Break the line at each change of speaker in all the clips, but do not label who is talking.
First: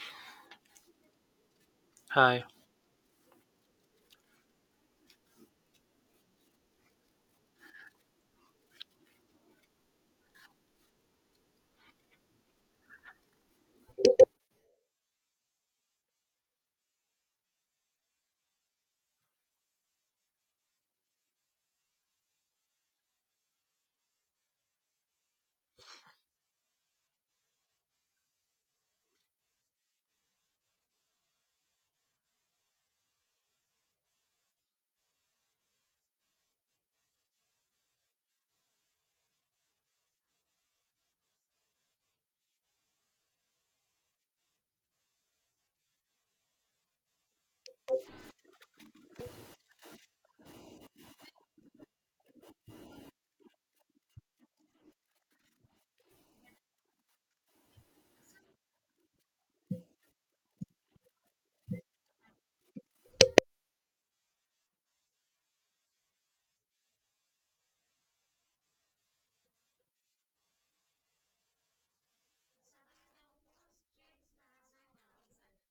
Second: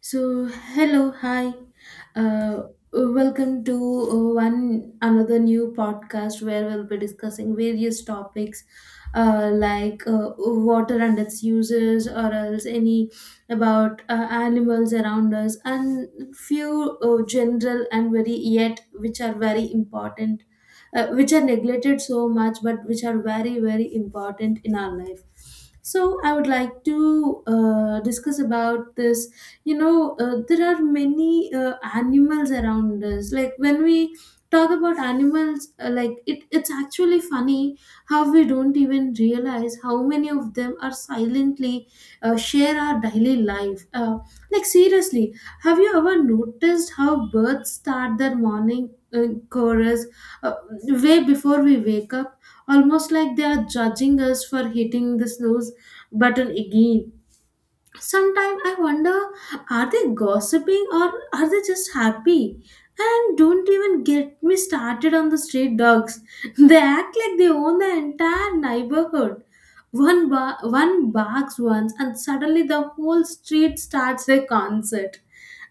So, hello, hi.
Hi.
Uh, Welcome to one another new podcast where we'll be discussing various topics like water and its uses, or else any about animals around us, and few general and very yet which are very important, which are neglected so much, but which are very very important in our life. So, I would like to discuss about this you know there are many animals around us like when we talk about animals like it's actually funny how we don't even realize how many of them are silently share our daily life like seriously, have you ever noticed how birds start their morning chorus uh, way before we wake up, almost like they are judging us for hitting the snooze button again. Sometimes I wonder, are they gossiping or are they just happy? And don't even get me started on the street dogs. They act like they own the entire neighborhood. One barks once, and suddenly the whole street starts a concert.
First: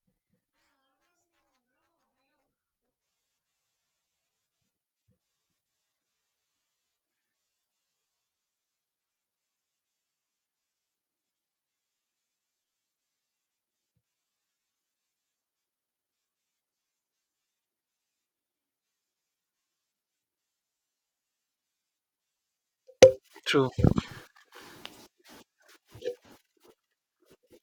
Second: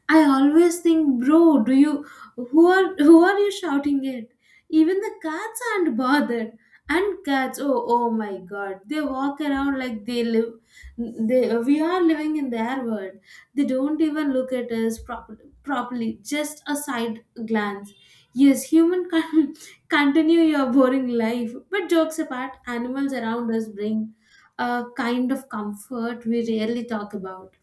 I always think, bro, do you who are you shouting at? Even the cats aren't bothered. And cats, oh my god, they walk around like they live. They We are living in their world. They don't even look at us properly. Just a side glance. Yes, human can continue your boring life, but jokes apart, animals around us
True.
bring a kind of comfort we rarely talk about.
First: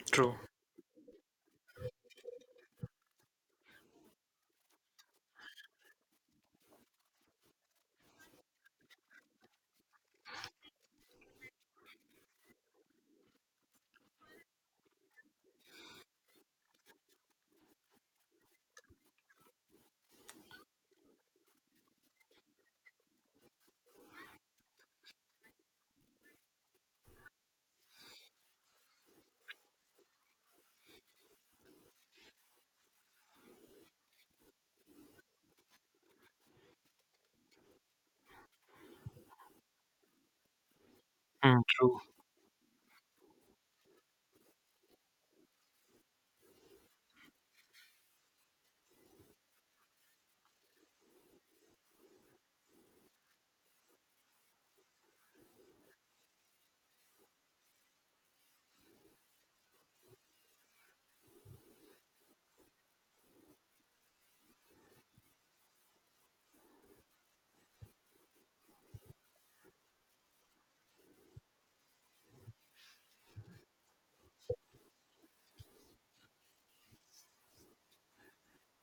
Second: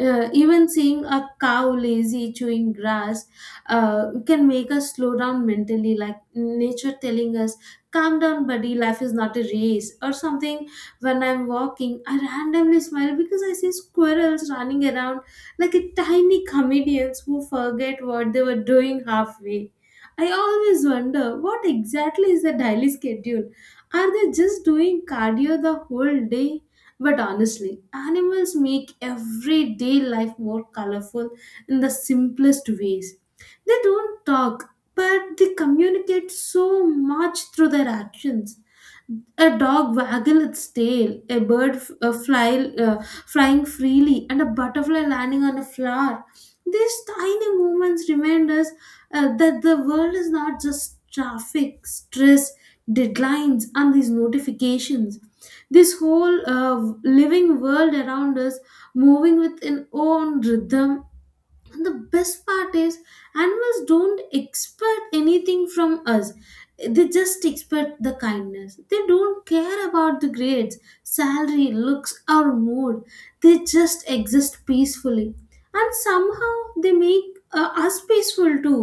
True.
Even seeing a cow lazy chewing grass can make us slow down mentally, like nature telling us, calm down, buddy, life is not a race, or something. When I'm walking, I randomly smile because I see squirrels running around like a tiny comedians who forget what they were doing halfway. I always wonder what exactly is the daily schedule. Are they just doing cardio the whole day? But honestly, animals make everyday life more colorful in the simplest ways. They don't talk, but they communicate so much through their actions. A dog waggle its tail, a
Mm.
bird f-
True.
uh, fly, uh, flying freely, and a butterfly landing on a flower. These tiny movements remind us that the world is not just traffic, stress, deadlines, and these notifications. This whole living world around us, moving with its own rhythm. And the best part is animals don't expect anything from us. They just expect the kindness. They don't care about the grades, salary, looks, or mood. They just exist peacefully, and somehow they make us peaceful too.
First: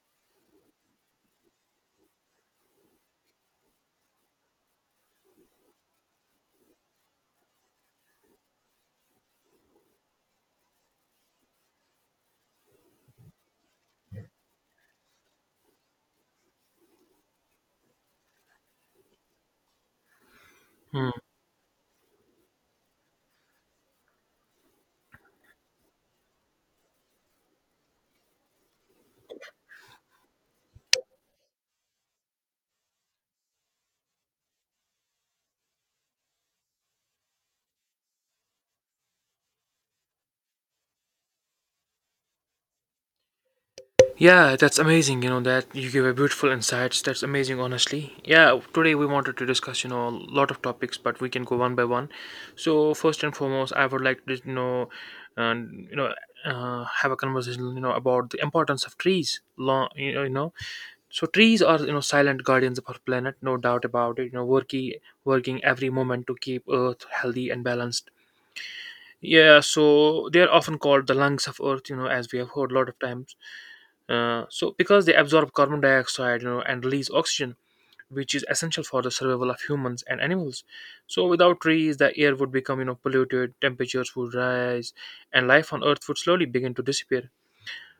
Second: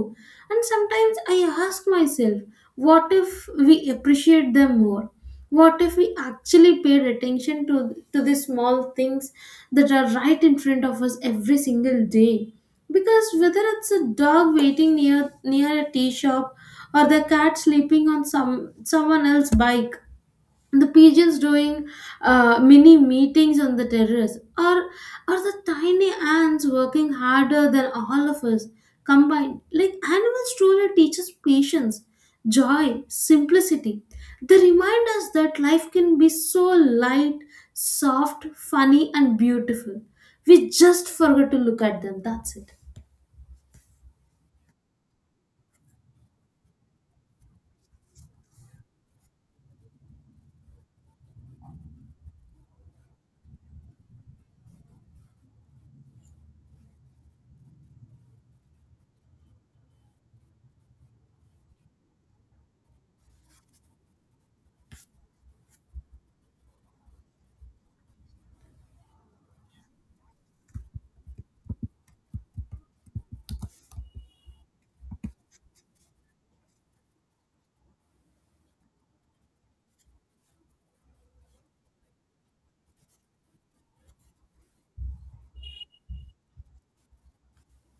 And sometimes I ask myself, what if we appreciate them more? What if we actually paid attention to the small things that are right in front of us every single day? Because whether it's a dog waiting near a tea shop, or the cat sleeping on someone else's bike, the
Mm.
pigeons doing mini meetings on the terrace, or the tiny ants working harder than all of us combined. Like animals truly teach us patience, joy, simplicity. They remind us that life can be so light, soft, funny, and beautiful. We just forget to look at them. That's it.
Yeah, that's amazing. You know that you give a beautiful insights. That's amazing, honestly. Yeah, today we wanted to discuss, a lot of topics, but we can go one by one. So first and foremost, I would like to and you know, have a conversation, about the importance of trees. Long, so trees are silent guardians of our planet, no doubt about it, working every moment to keep Earth healthy and balanced. Yeah, so they are often called the lungs of Earth, as we have heard a lot of times. So because they absorb carbon dioxide, and release oxygen, which is essential for the survival of humans and animals. So without trees, the air would become, polluted, temperatures would rise, and life on Earth would slowly begin to disappear.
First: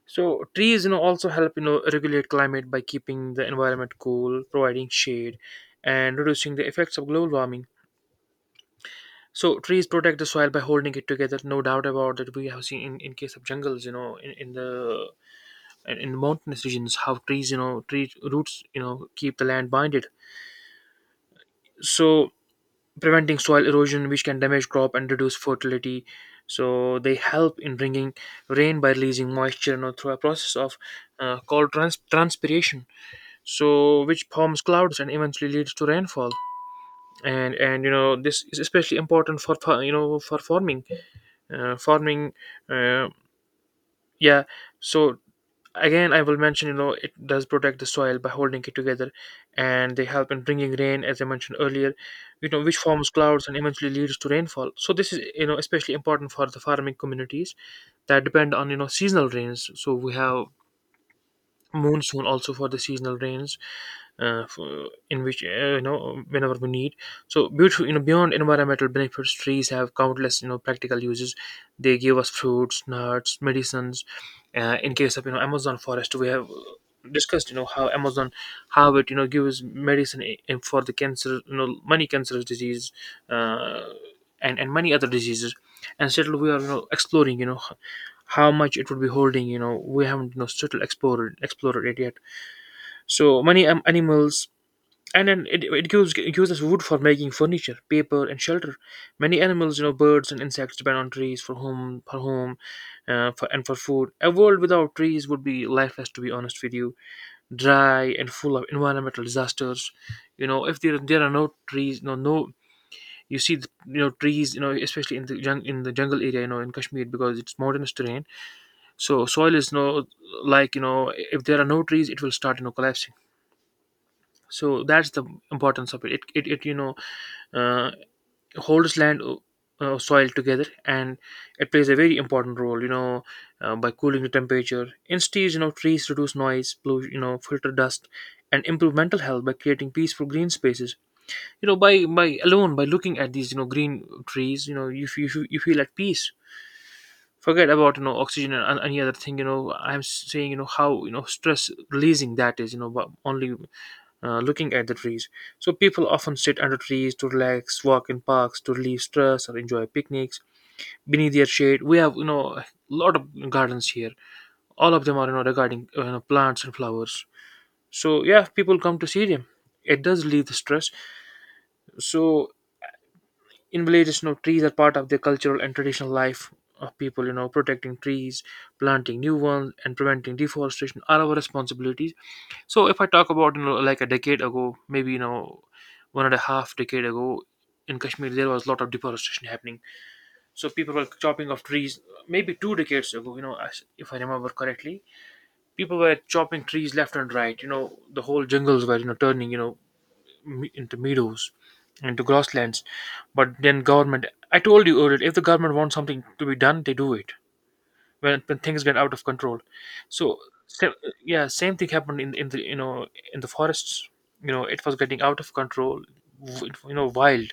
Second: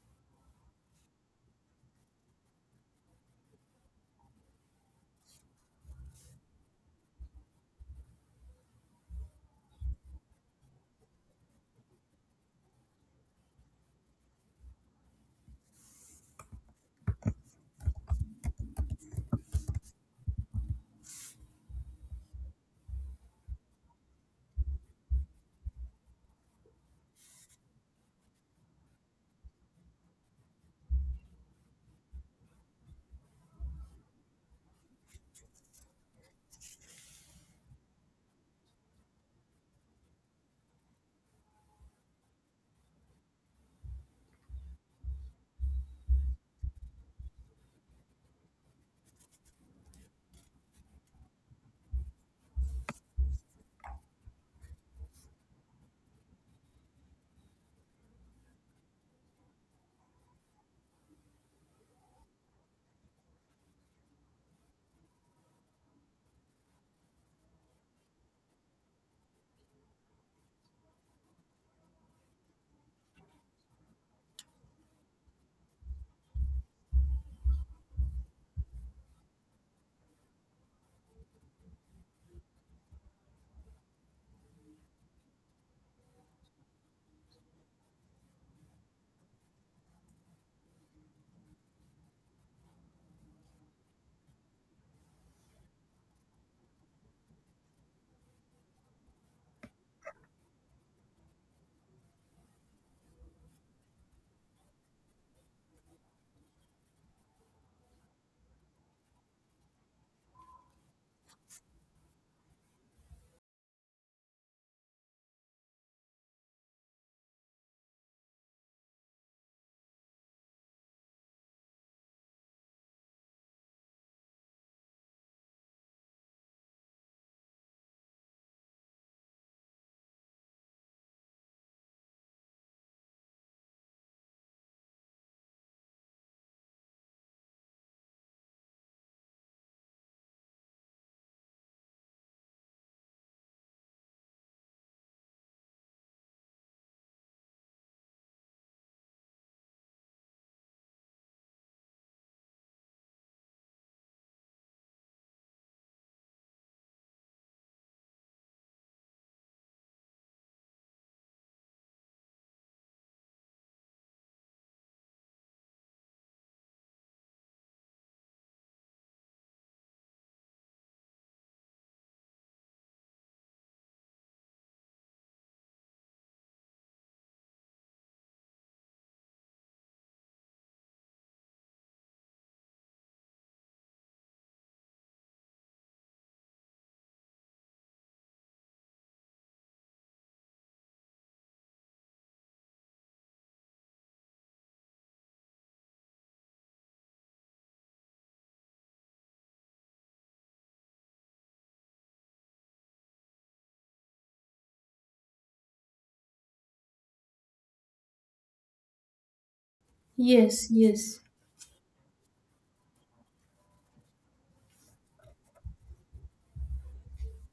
So trees, also help, regulate climate by keeping the environment cool, providing shade, and reducing the effects of global warming. So trees protect the soil by holding it together. No doubt about that. We have seen in case of jungles, in mountainous regions, how trees, tree roots, keep the land binded. So preventing soil erosion, which can damage crop and reduce fertility. So they help in bringing rain by releasing moisture, through a process of called transpiration. So which forms clouds and eventually leads to rainfall. And this is especially important for for farming uh, farming uh, yeah so again I will mention, it does protect the soil by holding it together, and they help in bringing rain as I mentioned earlier, which forms clouds and eventually leads to rainfall. So this is, especially important for the farming communities that depend on, seasonal rains. So we have monsoon also for the seasonal rains, in which whenever we need. So beautiful. Beyond environmental benefits, trees have countless, practical uses. They give us fruits, nuts, medicines. In case of, Amazon forest, we have discussed, how Amazon, how it, gives medicine, for the cancer, many cancerous disease, uh, and many other diseases. And still we are, exploring, how much it would be holding. We haven't, still explored it yet. So many animals. And then it gives, it gives us wood for making furniture, paper and shelter. Many animals, birds and insects, depend on trees for home, and for food. A world without trees would be lifeless, to be honest with you, dry and full of environmental disasters. If there are no trees, no. You see the, trees, especially in the in the jungle area, in Kashmir, because it's mountainous terrain. So soil is no, like, if there are no trees, it will start, collapsing. So that's the importance of it. It uh, holds land, soil together. And it plays a very important role, by cooling the temperature instead. Trees reduce noise, blue, filter dust, and improve mental health by creating peaceful green spaces. By alone, by looking at these, green trees, you feel at peace. Forget about, oxygen and any other thing. You know I'm saying, how, stress releasing that is. But only looking at the trees. So people often sit under trees to relax, walk in parks to relieve stress, or enjoy picnics beneath their shade. We have, a lot of gardens here. All of them are, regarding plants and flowers. So yeah, people come to see them. It does relieve the stress. So in villages, trees are part of the cultural and traditional life of people. Protecting trees, planting new ones, and preventing deforestation are our responsibilities. So if I talk about, like a decade ago, maybe, one and a half decade ago, in Kashmir there was a lot of deforestation happening. So people were chopping off trees. Maybe two decades ago, if I remember correctly, people were chopping trees left and right. The whole jungles were, turning, into meadows, into grasslands. But then government, I told you earlier, if the government wants something to be done, they do it when things get out of control. So
Yes,
sa-
yes.
yeah, same thing happened in the in the forests. You know, it was getting out of control. You know, wild,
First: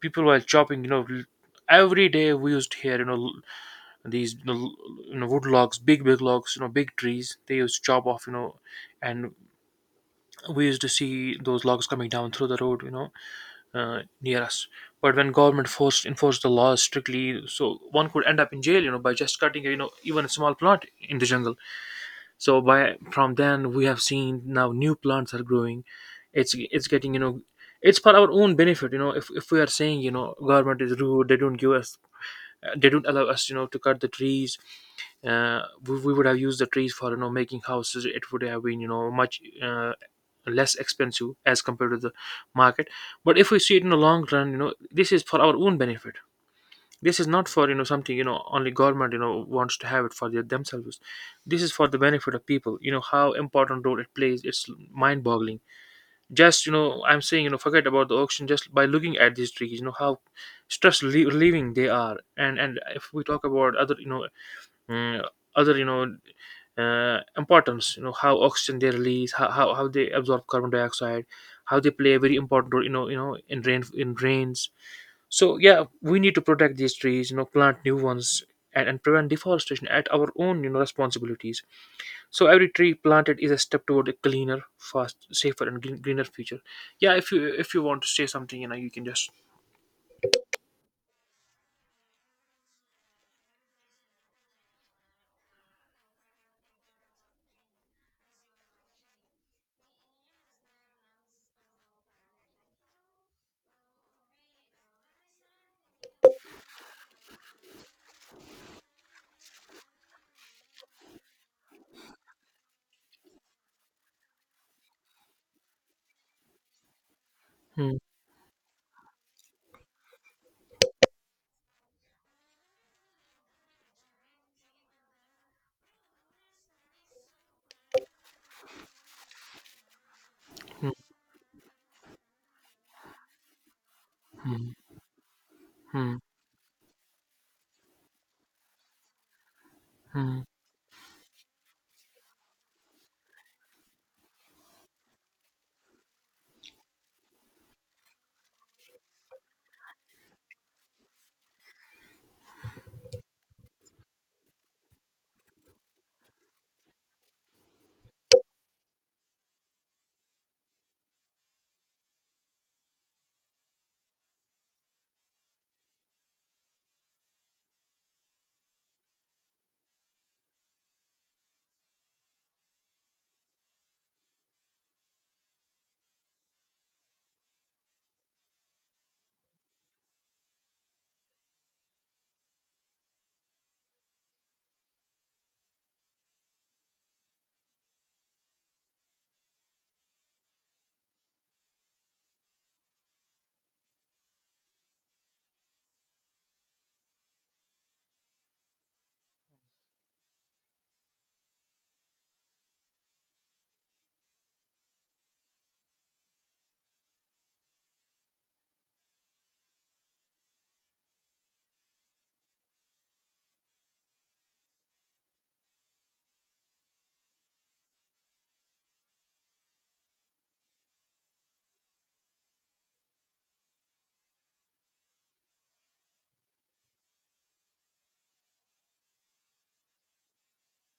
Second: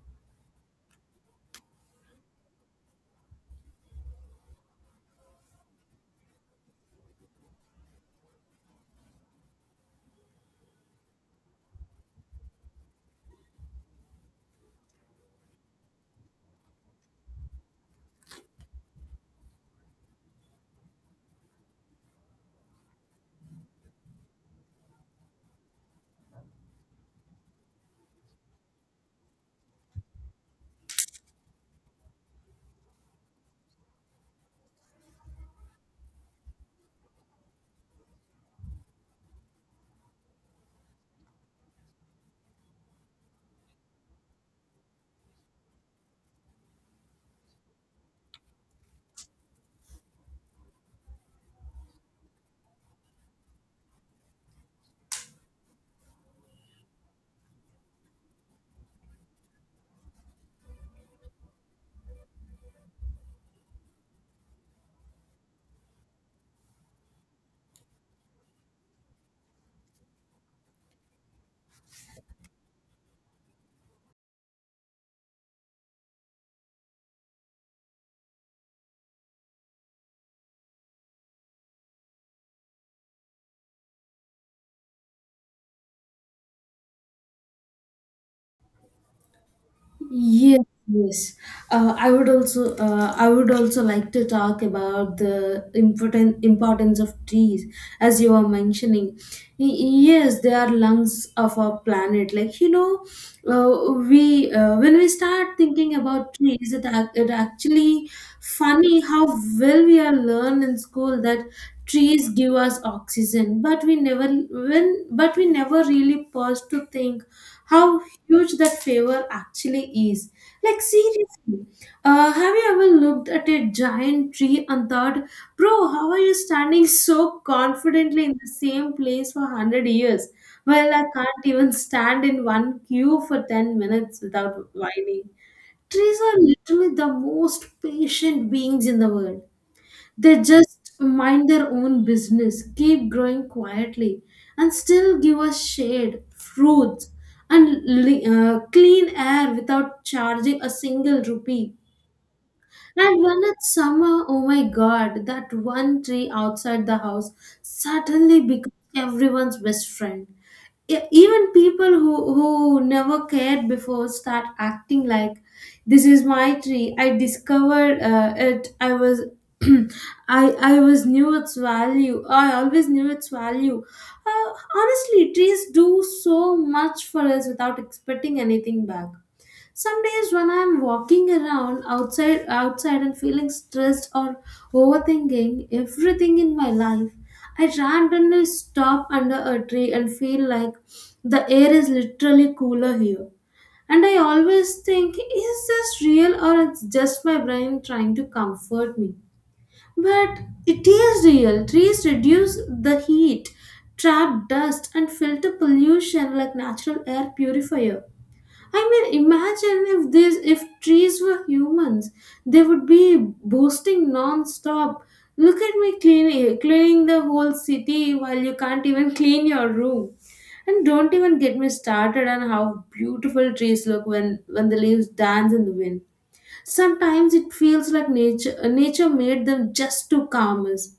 people were chopping. You know, every day we used to hear, these, wood logs, big logs, big trees. They used to chop off. You know, and we used to see those logs coming down through the road. You know, near us. But when government forced enforced the laws strictly, so one could end up in jail, by just cutting, even a small plant in the jungle. So by from then we have seen now new plants are growing. It's getting, you know, it's for our own benefit, you know. If we are saying, government is rude, they don't give us, they don't allow us, to cut the trees. We would have used the trees for, making houses. It would have been, much less expensive as compared to the market. But if we see it in the long run, this is for our own benefit. This is not for, something, only government, wants to have it for their themselves. This is for the benefit of people. How important role it plays. It's mind boggling. Just, I'm saying, forget about the auction, just by looking at these trees, how stress relieving they are. And if we talk about other, uh, other, importance. How oxygen they release, how they absorb carbon dioxide, how they play a very important role, in rain, in rains. So yeah, we need to protect these trees, plant new ones, and prevent deforestation at our own, responsibilities. So every tree planted is a step toward a cleaner, fast, safer and greener future. Yeah, if you want to say something, you can just.
Yes, yes. I would also like to talk about the important importance of trees, as you were mentioning. Y- yes, they are lungs of our planet. Like you know, we when we start thinking about trees, it it actually funny how well we are learned in school that trees give us oxygen, but we never really pause to think
Hmm.
how huge that favor actually is. Like, seriously, have you ever looked at a giant tree and thought, bro, how are you standing so confidently in the same place for 100 years?
Hmm.
Well, I can't even stand in one queue for 10 minutes without
Hmm.
whining.
Hmm.
Trees are literally the most patient beings in the world.
Hmm.
They just mind their own business, keep growing quietly, and still give us shade, fruits, and clean air without charging a single rupee. And when it's summer, oh my god, that one tree outside the house suddenly becomes everyone's best friend. Even people who never cared before start acting like, this is my tree. I discovered it. I was I was knew its value. I always knew its value. Honestly, trees do so much for us without expecting anything back. Some days when I'm walking around outside and feeling stressed or overthinking everything in my life, I randomly stop under a tree and feel like the air is literally cooler here. And I always think, is this real or it's just my brain trying to comfort me? But it is real. Trees reduce the heat, trap dust, and filter pollution like natural air purifier. I mean, imagine if trees were humans, they would be boasting non-stop. Look at me cleaning the whole city while you can't even clean your room. And don't even get me started on how beautiful trees look when the leaves dance in the wind. Sometimes it feels like nature made them just to calm us.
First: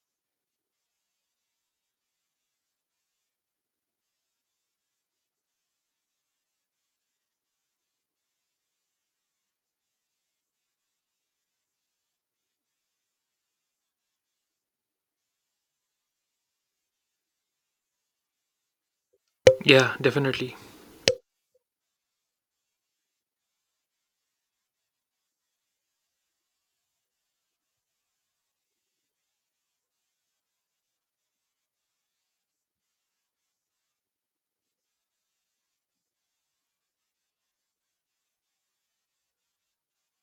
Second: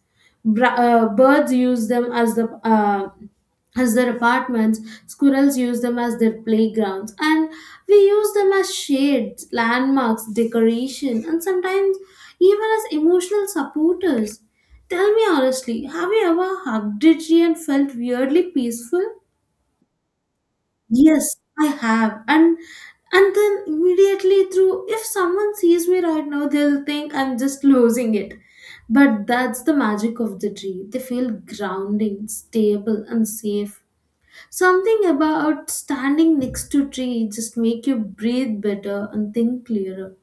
Birds use them as the as their apartments, squirrels use them as their playgrounds, and we use them as shades, landmarks, decoration, and sometimes even as emotional supporters. Tell me honestly, have you ever hugged a tree and felt weirdly peaceful?
Yeah, definitely.
Yes, I have. And then immediately through if someone sees me right now, they'll think I'm just losing it. But that's the magic of the tree. They feel grounding, stable and safe. Something about standing next to tree just make you breathe better and think clearer.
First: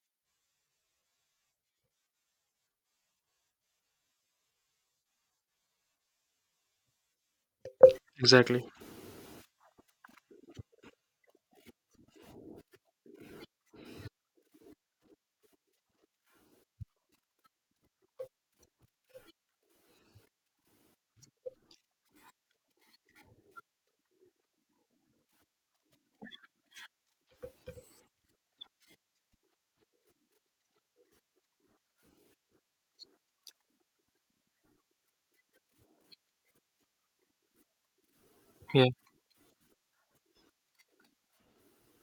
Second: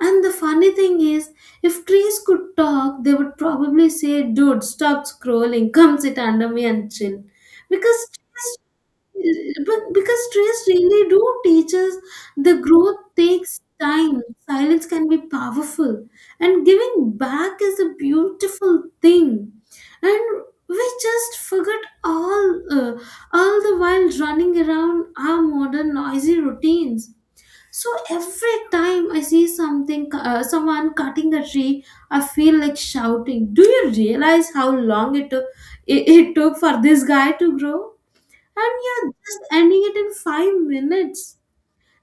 And the funny thing is, if trees could talk, they would probably say, dude, stop scrolling, come sit under me and chill. Because trees
Exactly.
because trees really do teach us the growth takes time, silence can be powerful, and giving back is a beautiful thing. And we just forget all the while running around our modern noisy routines. So every time I see someone cutting a tree, I feel like shouting. Do you realize how long it took for this guy to grow? And
Yeah.
you're just ending it in 5 minutes.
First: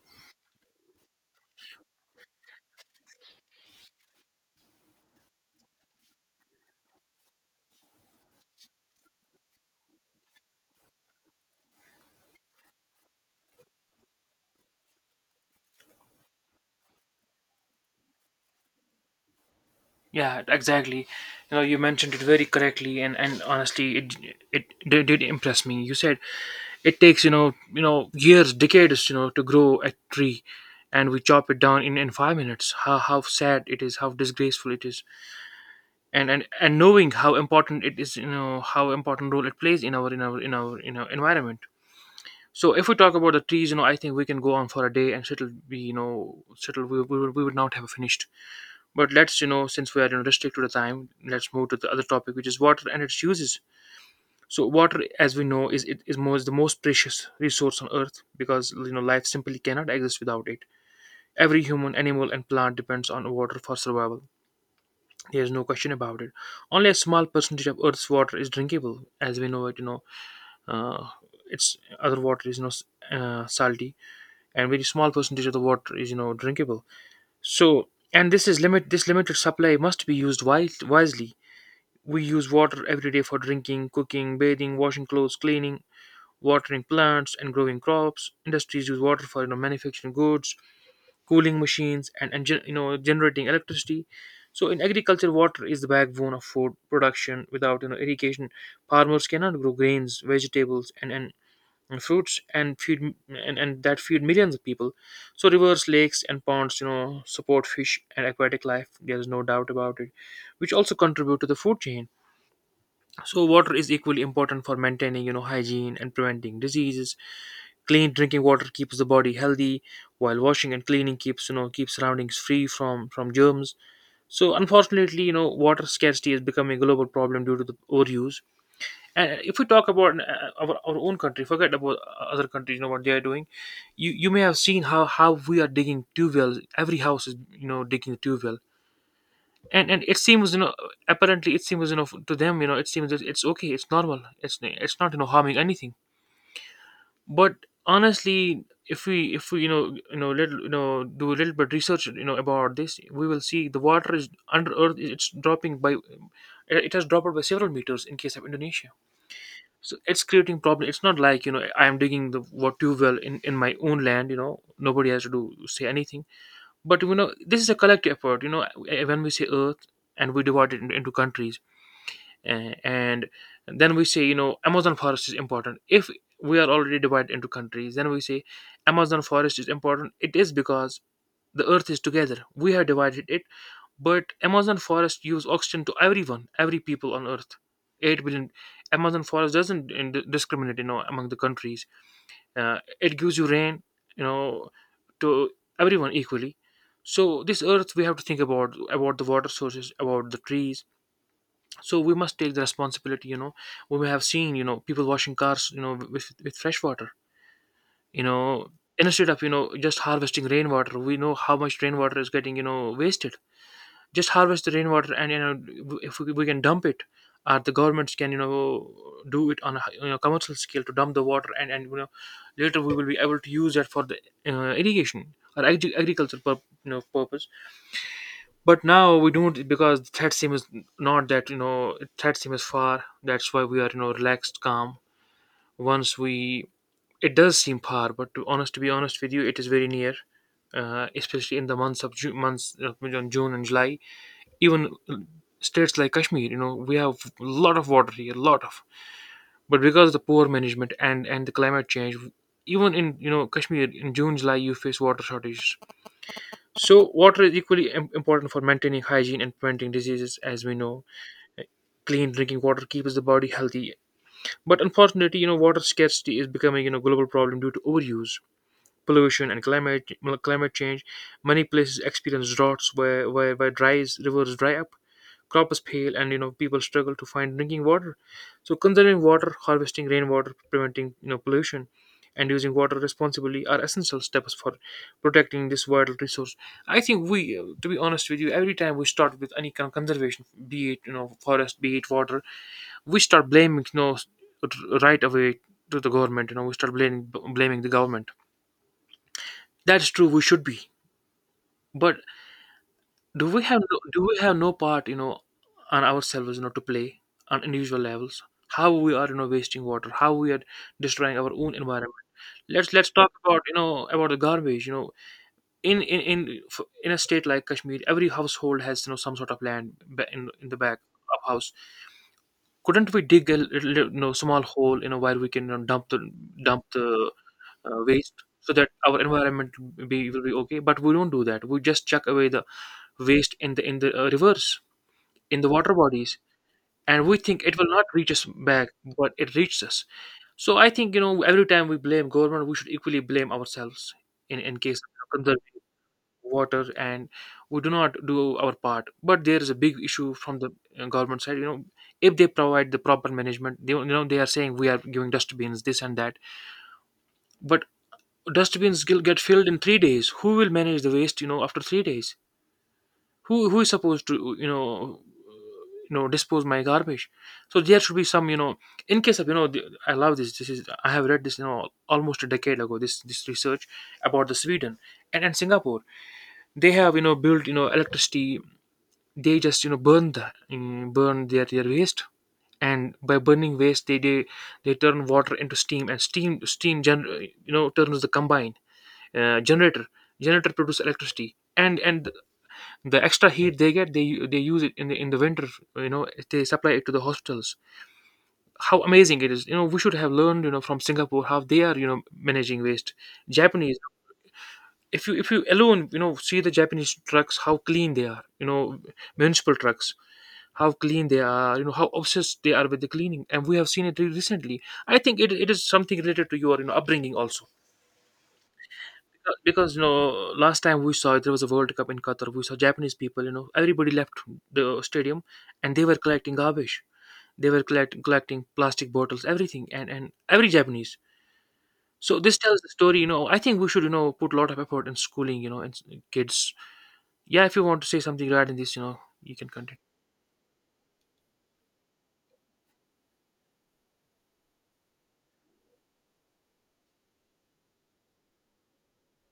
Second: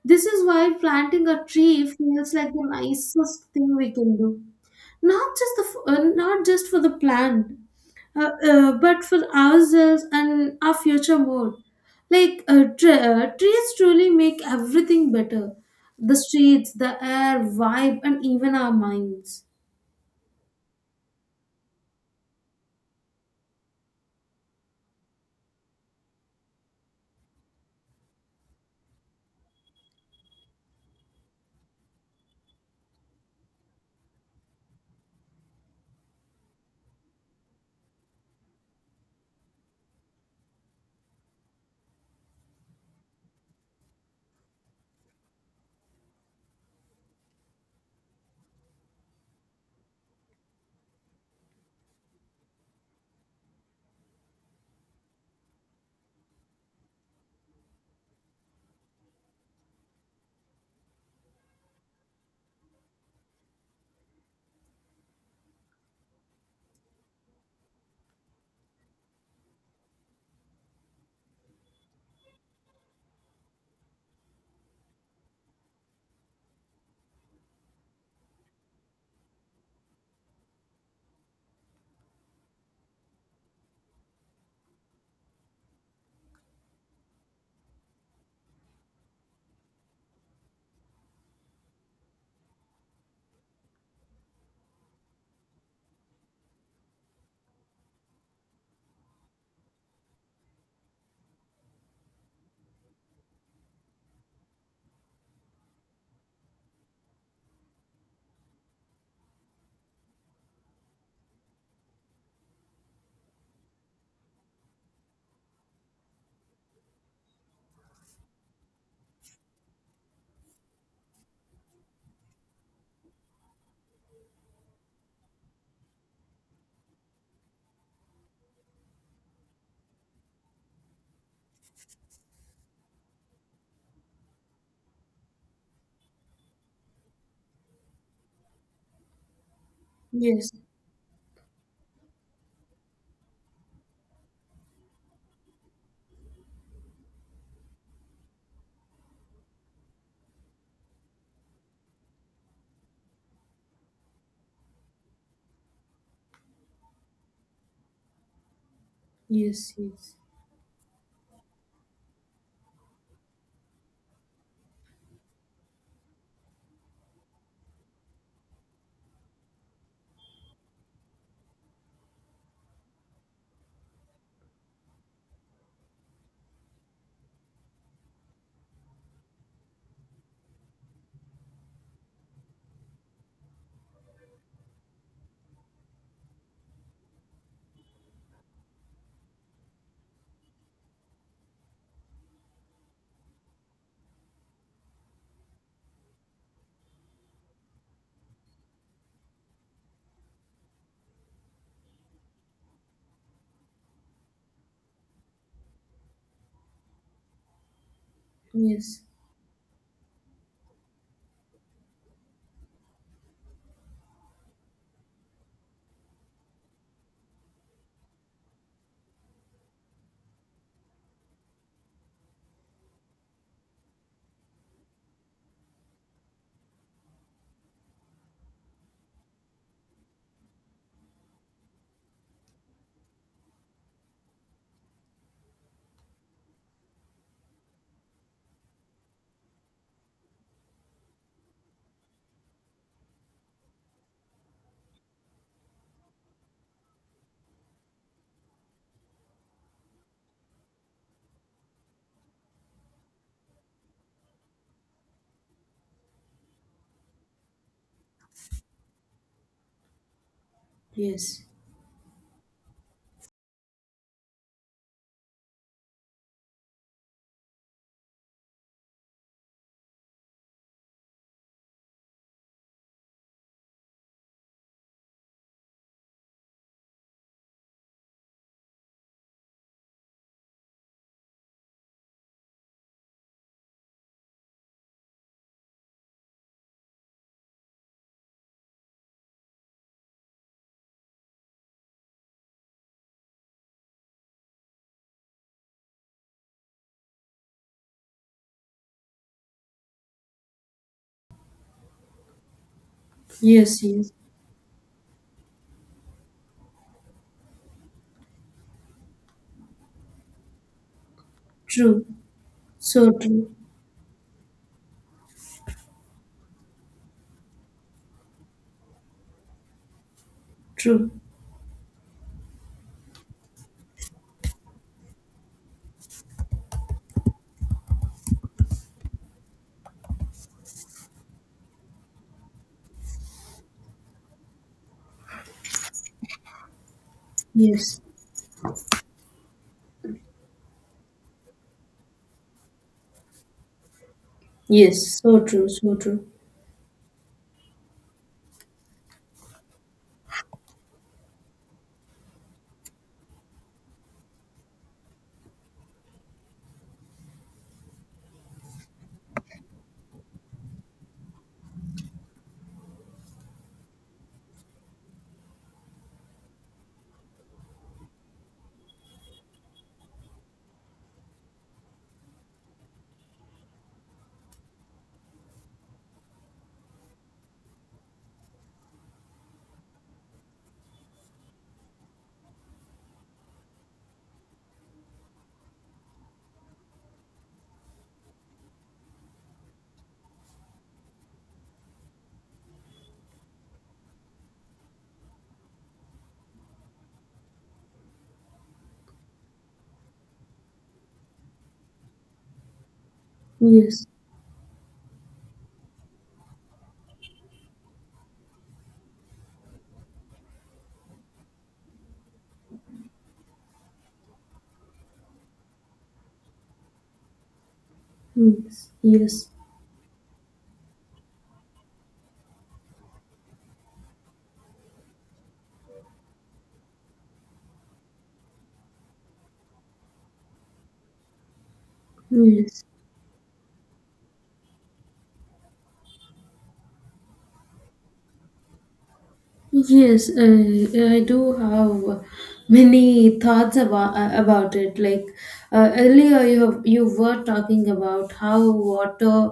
This is why planting a tree feels like the nicest thing we can do. Not just the Not just for the plant, but for ourselves and our future more. Trees truly make everything better, the streets, the air, vibe, and even our minds.
Yeah, exactly. You know, you mentioned it very correctly, and honestly, it did impress me. You said it takes, you know, years, decades, to grow a tree, and we chop it down in 5 minutes. How sad it is, how disgraceful it is, and knowing how important it is, how important role it plays in our in our environment. So if we talk about the trees, I think we can go on for a day, and it'll be, it'll we would not have finished. But let's, since we are, restricted to time, let's move to the other topic, which is water and its uses. So water, as we know, is it is most the most precious resource on Earth, because, life simply cannot exist without it. Every human, animal, and plant depends on water for survival. There is no question about it. Only a small percentage of Earth's water is drinkable, as we know it. You know, uh, its other water is, salty, and very small percentage of the water is, drinkable. So, and this is limit. This limited supply must be used wisely. We use water every day for drinking, cooking, bathing, washing clothes, cleaning, watering plants, and growing crops. Industries use water for, manufacturing goods, cooling machines, generating electricity. So in agriculture, water is the backbone of food production. Without irrigation, farmers cannot grow grains, vegetables, and fruits and feed and that feed millions of people. So rivers, lakes, and ponds support fish and aquatic life, there is no doubt about it, which also contribute to the food chain. So water is equally important for maintaining, hygiene and preventing diseases. Clean drinking water keeps the body healthy, while washing and cleaning keeps surroundings free from germs. So unfortunately, water scarcity is becoming a global problem due to the overuse. And if we talk about our own country, forget about other countries, you know what they are doing. You may have seen how we are digging tube wells. Every house is, digging a tube well, and it seems,
Yes,
apparently it seems, to them, it seems that it's okay, it's normal, it's not, harming anything. But honestly, if we little, do a little bit research, about this, we will see the water is under earth, it's dropping by, it has dropped by several meters in case of Indonesia.
yes,
So
yes,
it's creating problem, it's not like, I am digging the what tube well in my own land, nobody has to do say anything. But, this is a collective effort, when we say earth, and we divide it into countries, and then we say, Amazon forest is important. If we are already divided into countries, then we say Amazon forest is important. It is because the earth is together, we have divided it. But Amazon forest gives oxygen to everyone, every people on earth, 8 billion. Amazon forest doesn't discriminate, among the countries. It gives you rain, you know to everyone equally. So this earth, we have to think about, the water sources, about the trees. So we must take the responsibility. We may have seen, people washing cars, with fresh water, you know
yes,
instead of, just harvesting rainwater. We know how much rainwater is getting, wasted. Just harvest the rainwater, and, if we can dump it, or the governments can, do it on a, commercial scale, to dump the water, and later we will be able to use that for the irrigation or agriculture purpose. But now we don't, because the threat seems, not that, threat seems far. That's why we are, relaxed, calm. Once we, it does seem far, but to honest to be honest with you, it is very near. Especially in the months of June and July. Even states like Kashmir, we have a lot of water here, a lot of. But because of the poor management and the climate change, even in Kashmir in June, July, you face water shortages. So, water is equally important for maintaining hygiene and preventing diseases, as we know.
yes,
Clean drinking water keeps the body healthy. But unfortunately, water scarcity is becoming, global problem due to overuse, pollution, and climate change. Many places experience droughts, where dry rivers dry up, crop is pale, and people struggle to find drinking water. So conserving water, harvesting rainwater, preventing, pollution, and using water responsibly are essential steps for protecting this vital resource. I think we to be honest with you, every time we start with any kind of conservation, be it, forest, be it water, we start blaming, right away, to the government, we start blaming, the government. That's true, we should be. But do we have
yes,
no,
yes.
do we have no part, on ourselves, to play, on individual levels. How we are, wasting water, how we are destroying our own
True,
environment. Let's
so
talk
true,
about, the garbage. In a state like Kashmir, every household has, some sort of land, in the back
true.
of house. Couldn't we dig a little, small hole, where we can, dump the, dump the waste, so that our environment will be okay. But we don't do that, we just chuck away the waste in the, rivers, in the water bodies, and we think it will
Yes,
not reach us back. But it reaches us. So I think, every time we blame government, we should equally blame ourselves in case
yes,
of
so true,
conserving
so true.
water. And we do not do our part, but there is a big issue from the government side. If they provide the proper management, they you know they are saying we are giving dustbins, this and that. But dustbins will get filled in 3 days. Who will manage the waste, after 3 days? Who is supposed to, dispose my garbage? So there should be some, in case of, I love this, is, I have read this, almost a decade ago, this, research about the Sweden and Singapore. They have, built, electricity. They just, burn the, burn their waste, and by burning waste, they turn water into steam, and steam turns the combined generator, produce electricity, and the extra heat they get, they use it in the, winter, they supply it to the hospitals. How amazing it is, we should have learned, from Singapore how they are, managing waste. Japanese,
Yes,
if you alone, see the Japanese trucks, how clean they are, municipal trucks, how clean they are, how obsessed they are with the cleaning. And we have seen it recently, I think it is something related to your, upbringing also.
yes, yes,
Because, last time we saw it, there was a World Cup in Qatar, we saw Japanese people, everybody left the stadium, and they were collecting garbage. They were collecting plastic bottles, everything, and every Japanese. So this tells
yes.
the story, I think we should, put a lot of effort in schooling, and kids. Yeah, if you want to say something regarding this, you can continue.
Yes, I do have many thoughts about it. Like earlier, you were talking about how water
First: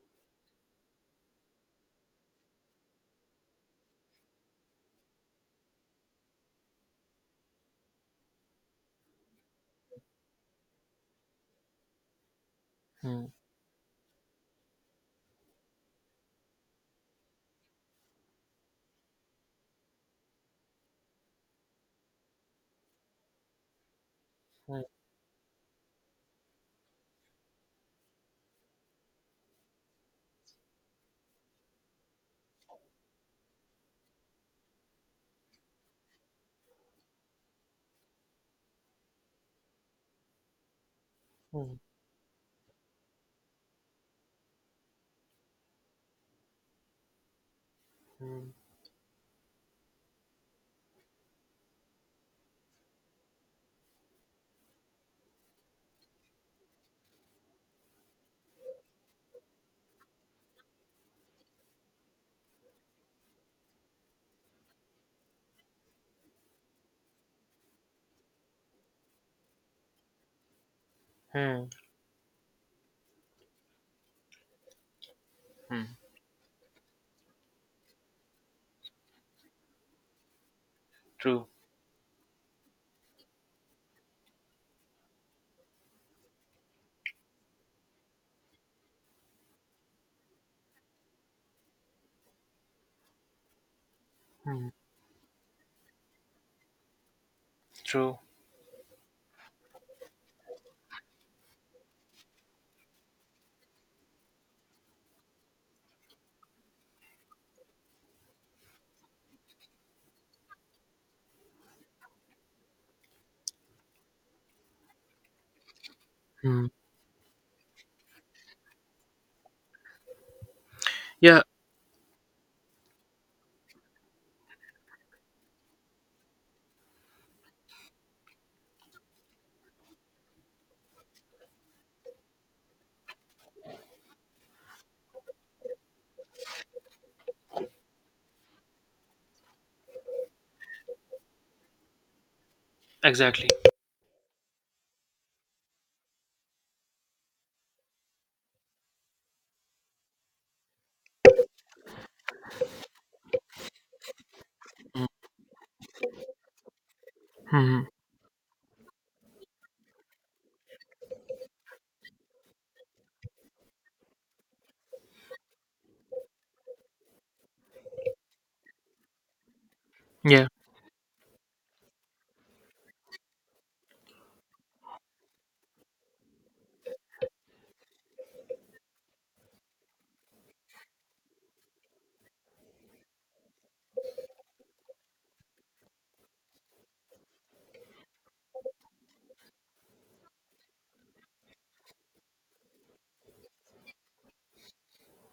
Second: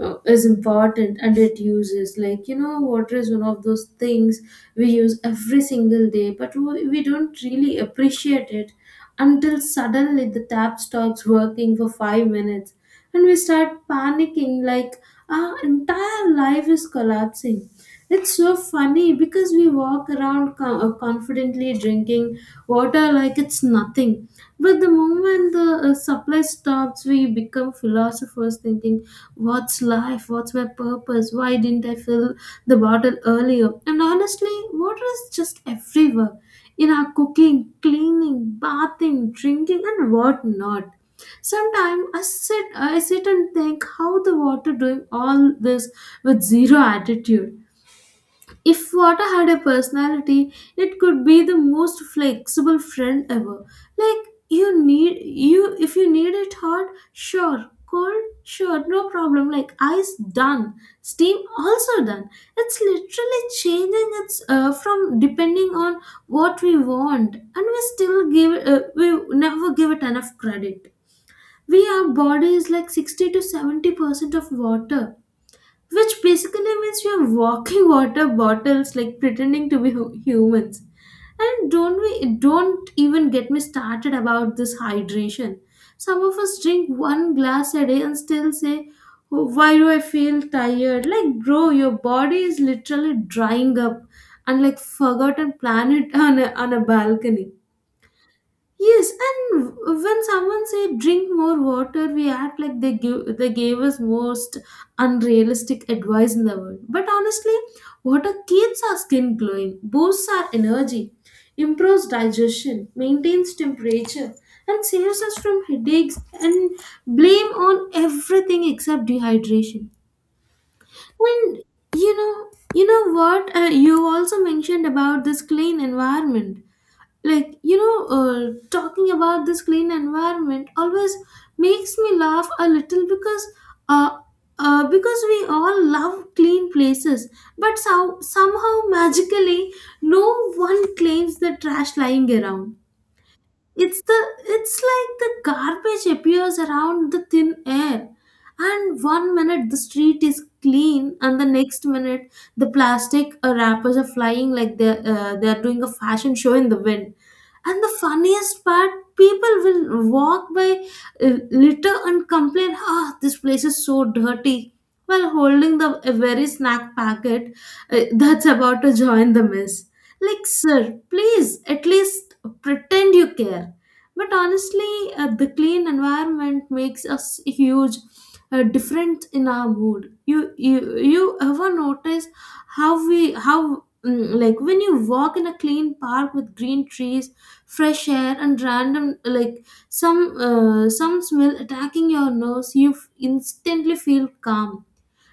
is important and it uses. Like you know, water is one of those things we use every single day, but we don't really appreciate it until suddenly the tap stops working for 5 minutes
Hmm,
and we start panicking like our entire life is collapsing. It's so funny because we walk around confidently drinking water like it's nothing. But
hmm,
the moment the supply stops, we become philosophers thinking, what's life? What's my purpose? Why didn't I fill the bottle earlier? And honestly, water is just everywhere in our cooking, cleaning, bathing, drinking, and whatnot.
hmm,
Sometimes I sit and think how the water doing all this with zero attitude.
hmm,
If water had a personality, it could be the most flexible friend ever. Like you if you need it hot, sure. Cold, sure, no problem. Like ice, done. Steam, also done. It's literally changing its from depending on what we want, and we still give we never give it enough credit.
hmm,
We our body is like 60 to 70% of water,
hmm.
which basically means we are walking water bottles like pretending to be humans.
True.
And don't even get me started about this hydration. Some of us drink one glass a day and still say, "Oh, why do I feel tired?" Like, bro, your body is literally drying up and
Hmm.
like forgotten planet on on a balcony.
True.
Yes, and when someone say drink more water, we act like they gave us most unrealistic advice in the world. But honestly, water keeps our skin glowing, boosts our energy, improves digestion, maintains temperature, and saves us from headaches
Hmm.
and blame on everything except dehydration.
Yeah,
When you know, you know what you also mentioned about this clean environment. Like you know, talking about this clean environment always makes me laugh a little uh, because we all love clean places, but so, somehow magically no one claims the trash lying around.
exactly.
It's the it's like the garbage appears around the thin air. And one minute the street is clean, and the next minute the plastic wrappers are flying like they're doing a fashion show in the wind.
Hmm.
And the funniest part, people will walk by litter and complain, "Ah, this place is so dirty," while holding the a very snack packet that's about to join the mess.
Yeah,
Like, sir, please at least pretend you care. But honestly, the clean environment makes us huge difference in our mood. You ever notice how like when you walk in a clean park with green trees, fresh air and random like some smell attacking your nose, you instantly feel calm.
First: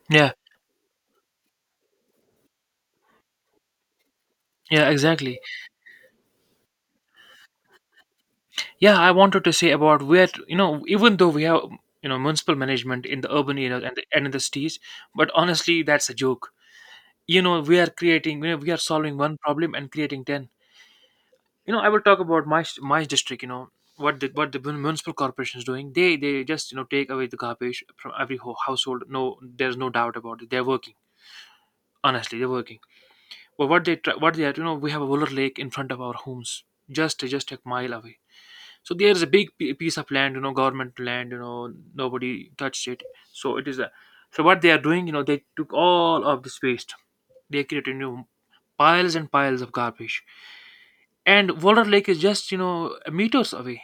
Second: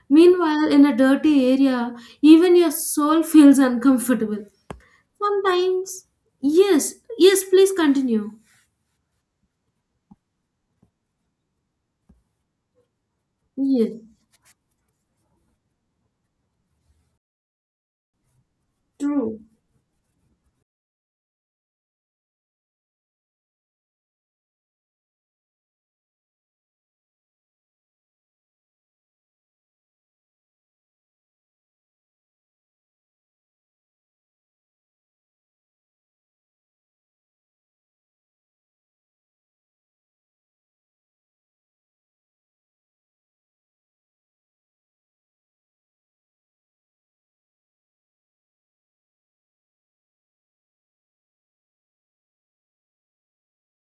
yeah,
Meanwhile, in a dirty area, even your soul feels uncomfortable.
yeah, exactly.
Sometimes, yes, yes, please continue.
Yeah, I wanted to say about, where to- you know, even though we have, municipal management in the urban areas,
Yes,
and in the cities, but honestly, that's a joke. We are creating, we are solving one
true.
problem and creating ten. I will talk about my district. Municipal corporation is doing. They just, take away the garbage from every household. No, there's no doubt about it, they're working. Honestly, they're working. But what they try, what they are, you know, we have a Wooler Lake in front of our homes, just a mile away. So there's a big piece of land, government land, nobody touched it. So it is a So what they are doing, they took all of this waste, they created new piles and piles of garbage. And Walder Lake is just, meters away.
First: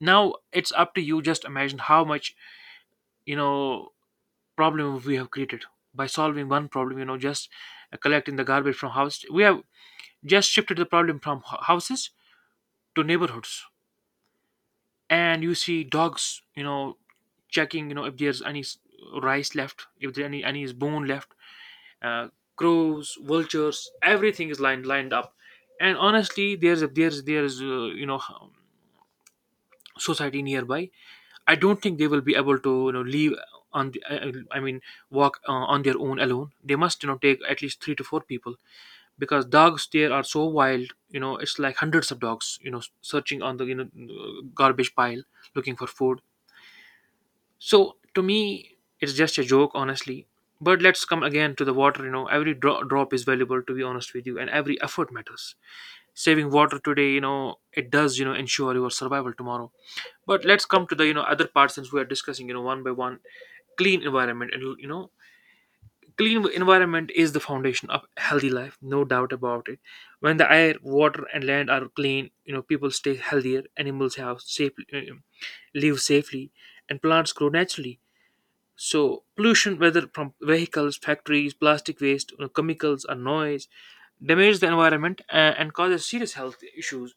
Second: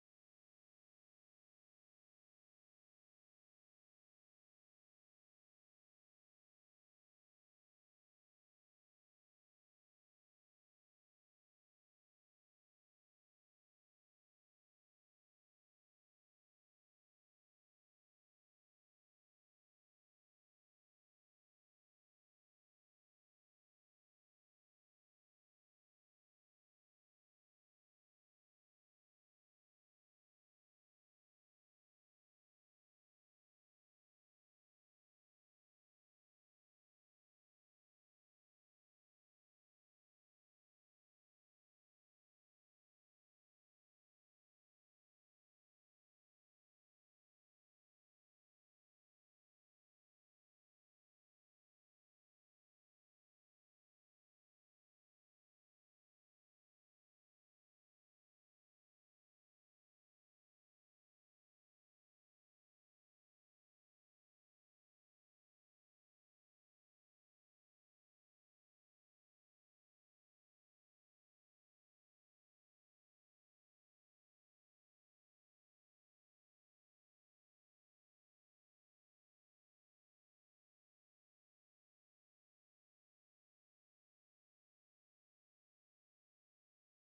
Now it's up to you. Just imagine how much, you know problem we have created by solving one problem. Just collecting the garbage from house, we have just shifted the problem from houses to neighborhoods. And you see dogs, checking, if there's any rice left, if there any bone left. uh, Crows, vultures, everything is lined up. And honestly, there's a there's there's you know society nearby. I don't think they will be able to, leave on the, I mean walk, on their own alone. They must, take at least 3 to 4 people, because dogs there are so wild, it's like hundreds of dogs, searching on the, garbage pile, looking for food. So to me, it's just a joke, honestly. But let's come again to the water. Every drop is valuable, to be honest with you, and every effort matters. Saving water today, it does, ensure your survival tomorrow. But let's come to the, other parts, since we are discussing, one by one. Clean environment. Clean environment is the foundation of healthy life, no doubt about it. When the air, water, and land are clean, people stay healthier, animals have live safely, and plants grow naturally. So pollution, whether from vehicles, factories, plastic waste, chemicals, or noise, damages the environment, and causes serious health issues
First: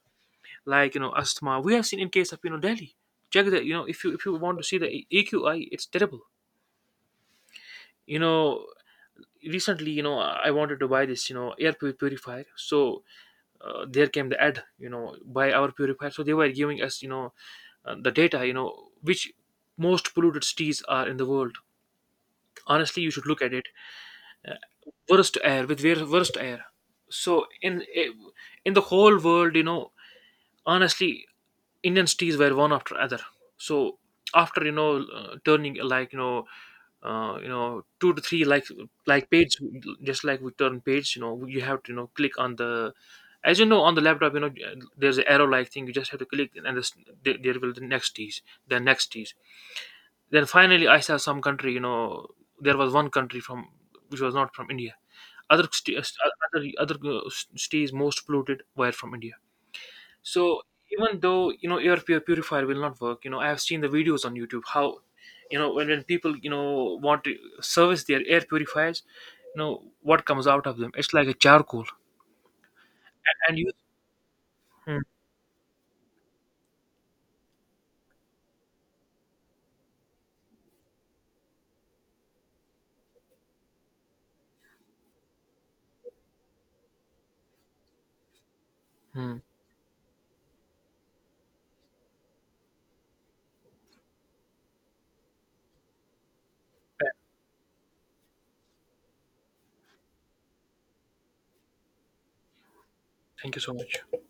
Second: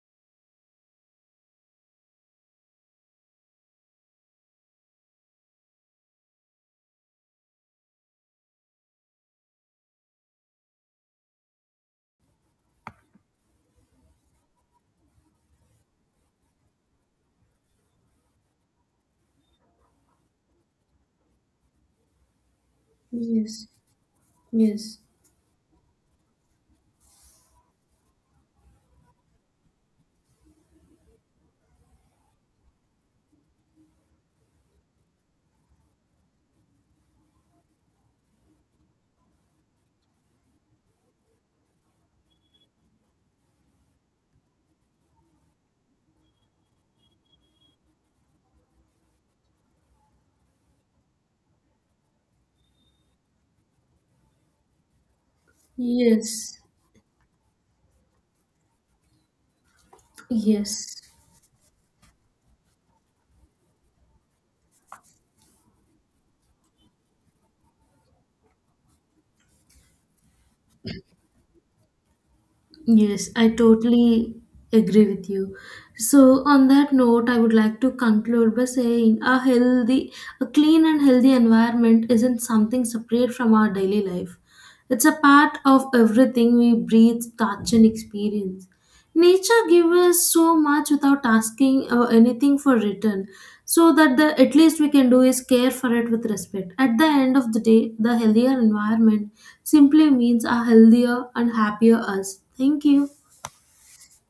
like, asthma. We have seen in case of, Delhi. Check that, if you want to see the EQI, it's terrible. You know Recently, I wanted to buy this, air purifier. So there came the ad, buy our purifier. So they were giving us, the data, which most polluted cities are in the world. Honestly, you should look at it,
Yes,
uh,
yes,
worst air with worst air. So in the whole world, honestly, Indian cities were one after other. So after, turning like, two to three, like, page, just like we turn page. You have to, click on the, as, on the laptop, there's an arrow like thing, you just have to click, and this, there will the next tease, then next tease. Then finally I saw some country, there was one country from, which was not from India. other st-
yes,
other other uh, stays most polluted were from India. So
yes,
even though, air purifier will not work, I have seen the videos on YouTube, how, when people, want to service their air purifiers, you know what comes out of them? It's like a charcoal.
yes, I
And you.
totally
Hmm,
agree with you. So, on that note, I would like to conclude by saying a healthy, a clean and healthy environment isn't something separate from our daily life. It's a part of everything we breathe, touch, and experience.
hmm.
Nature gives us so much without asking anything for return, so that the at least we can do is care for it with respect. At the end of the day, the healthier environment simply means a healthier and happier us. Thank you.
Thank you so much.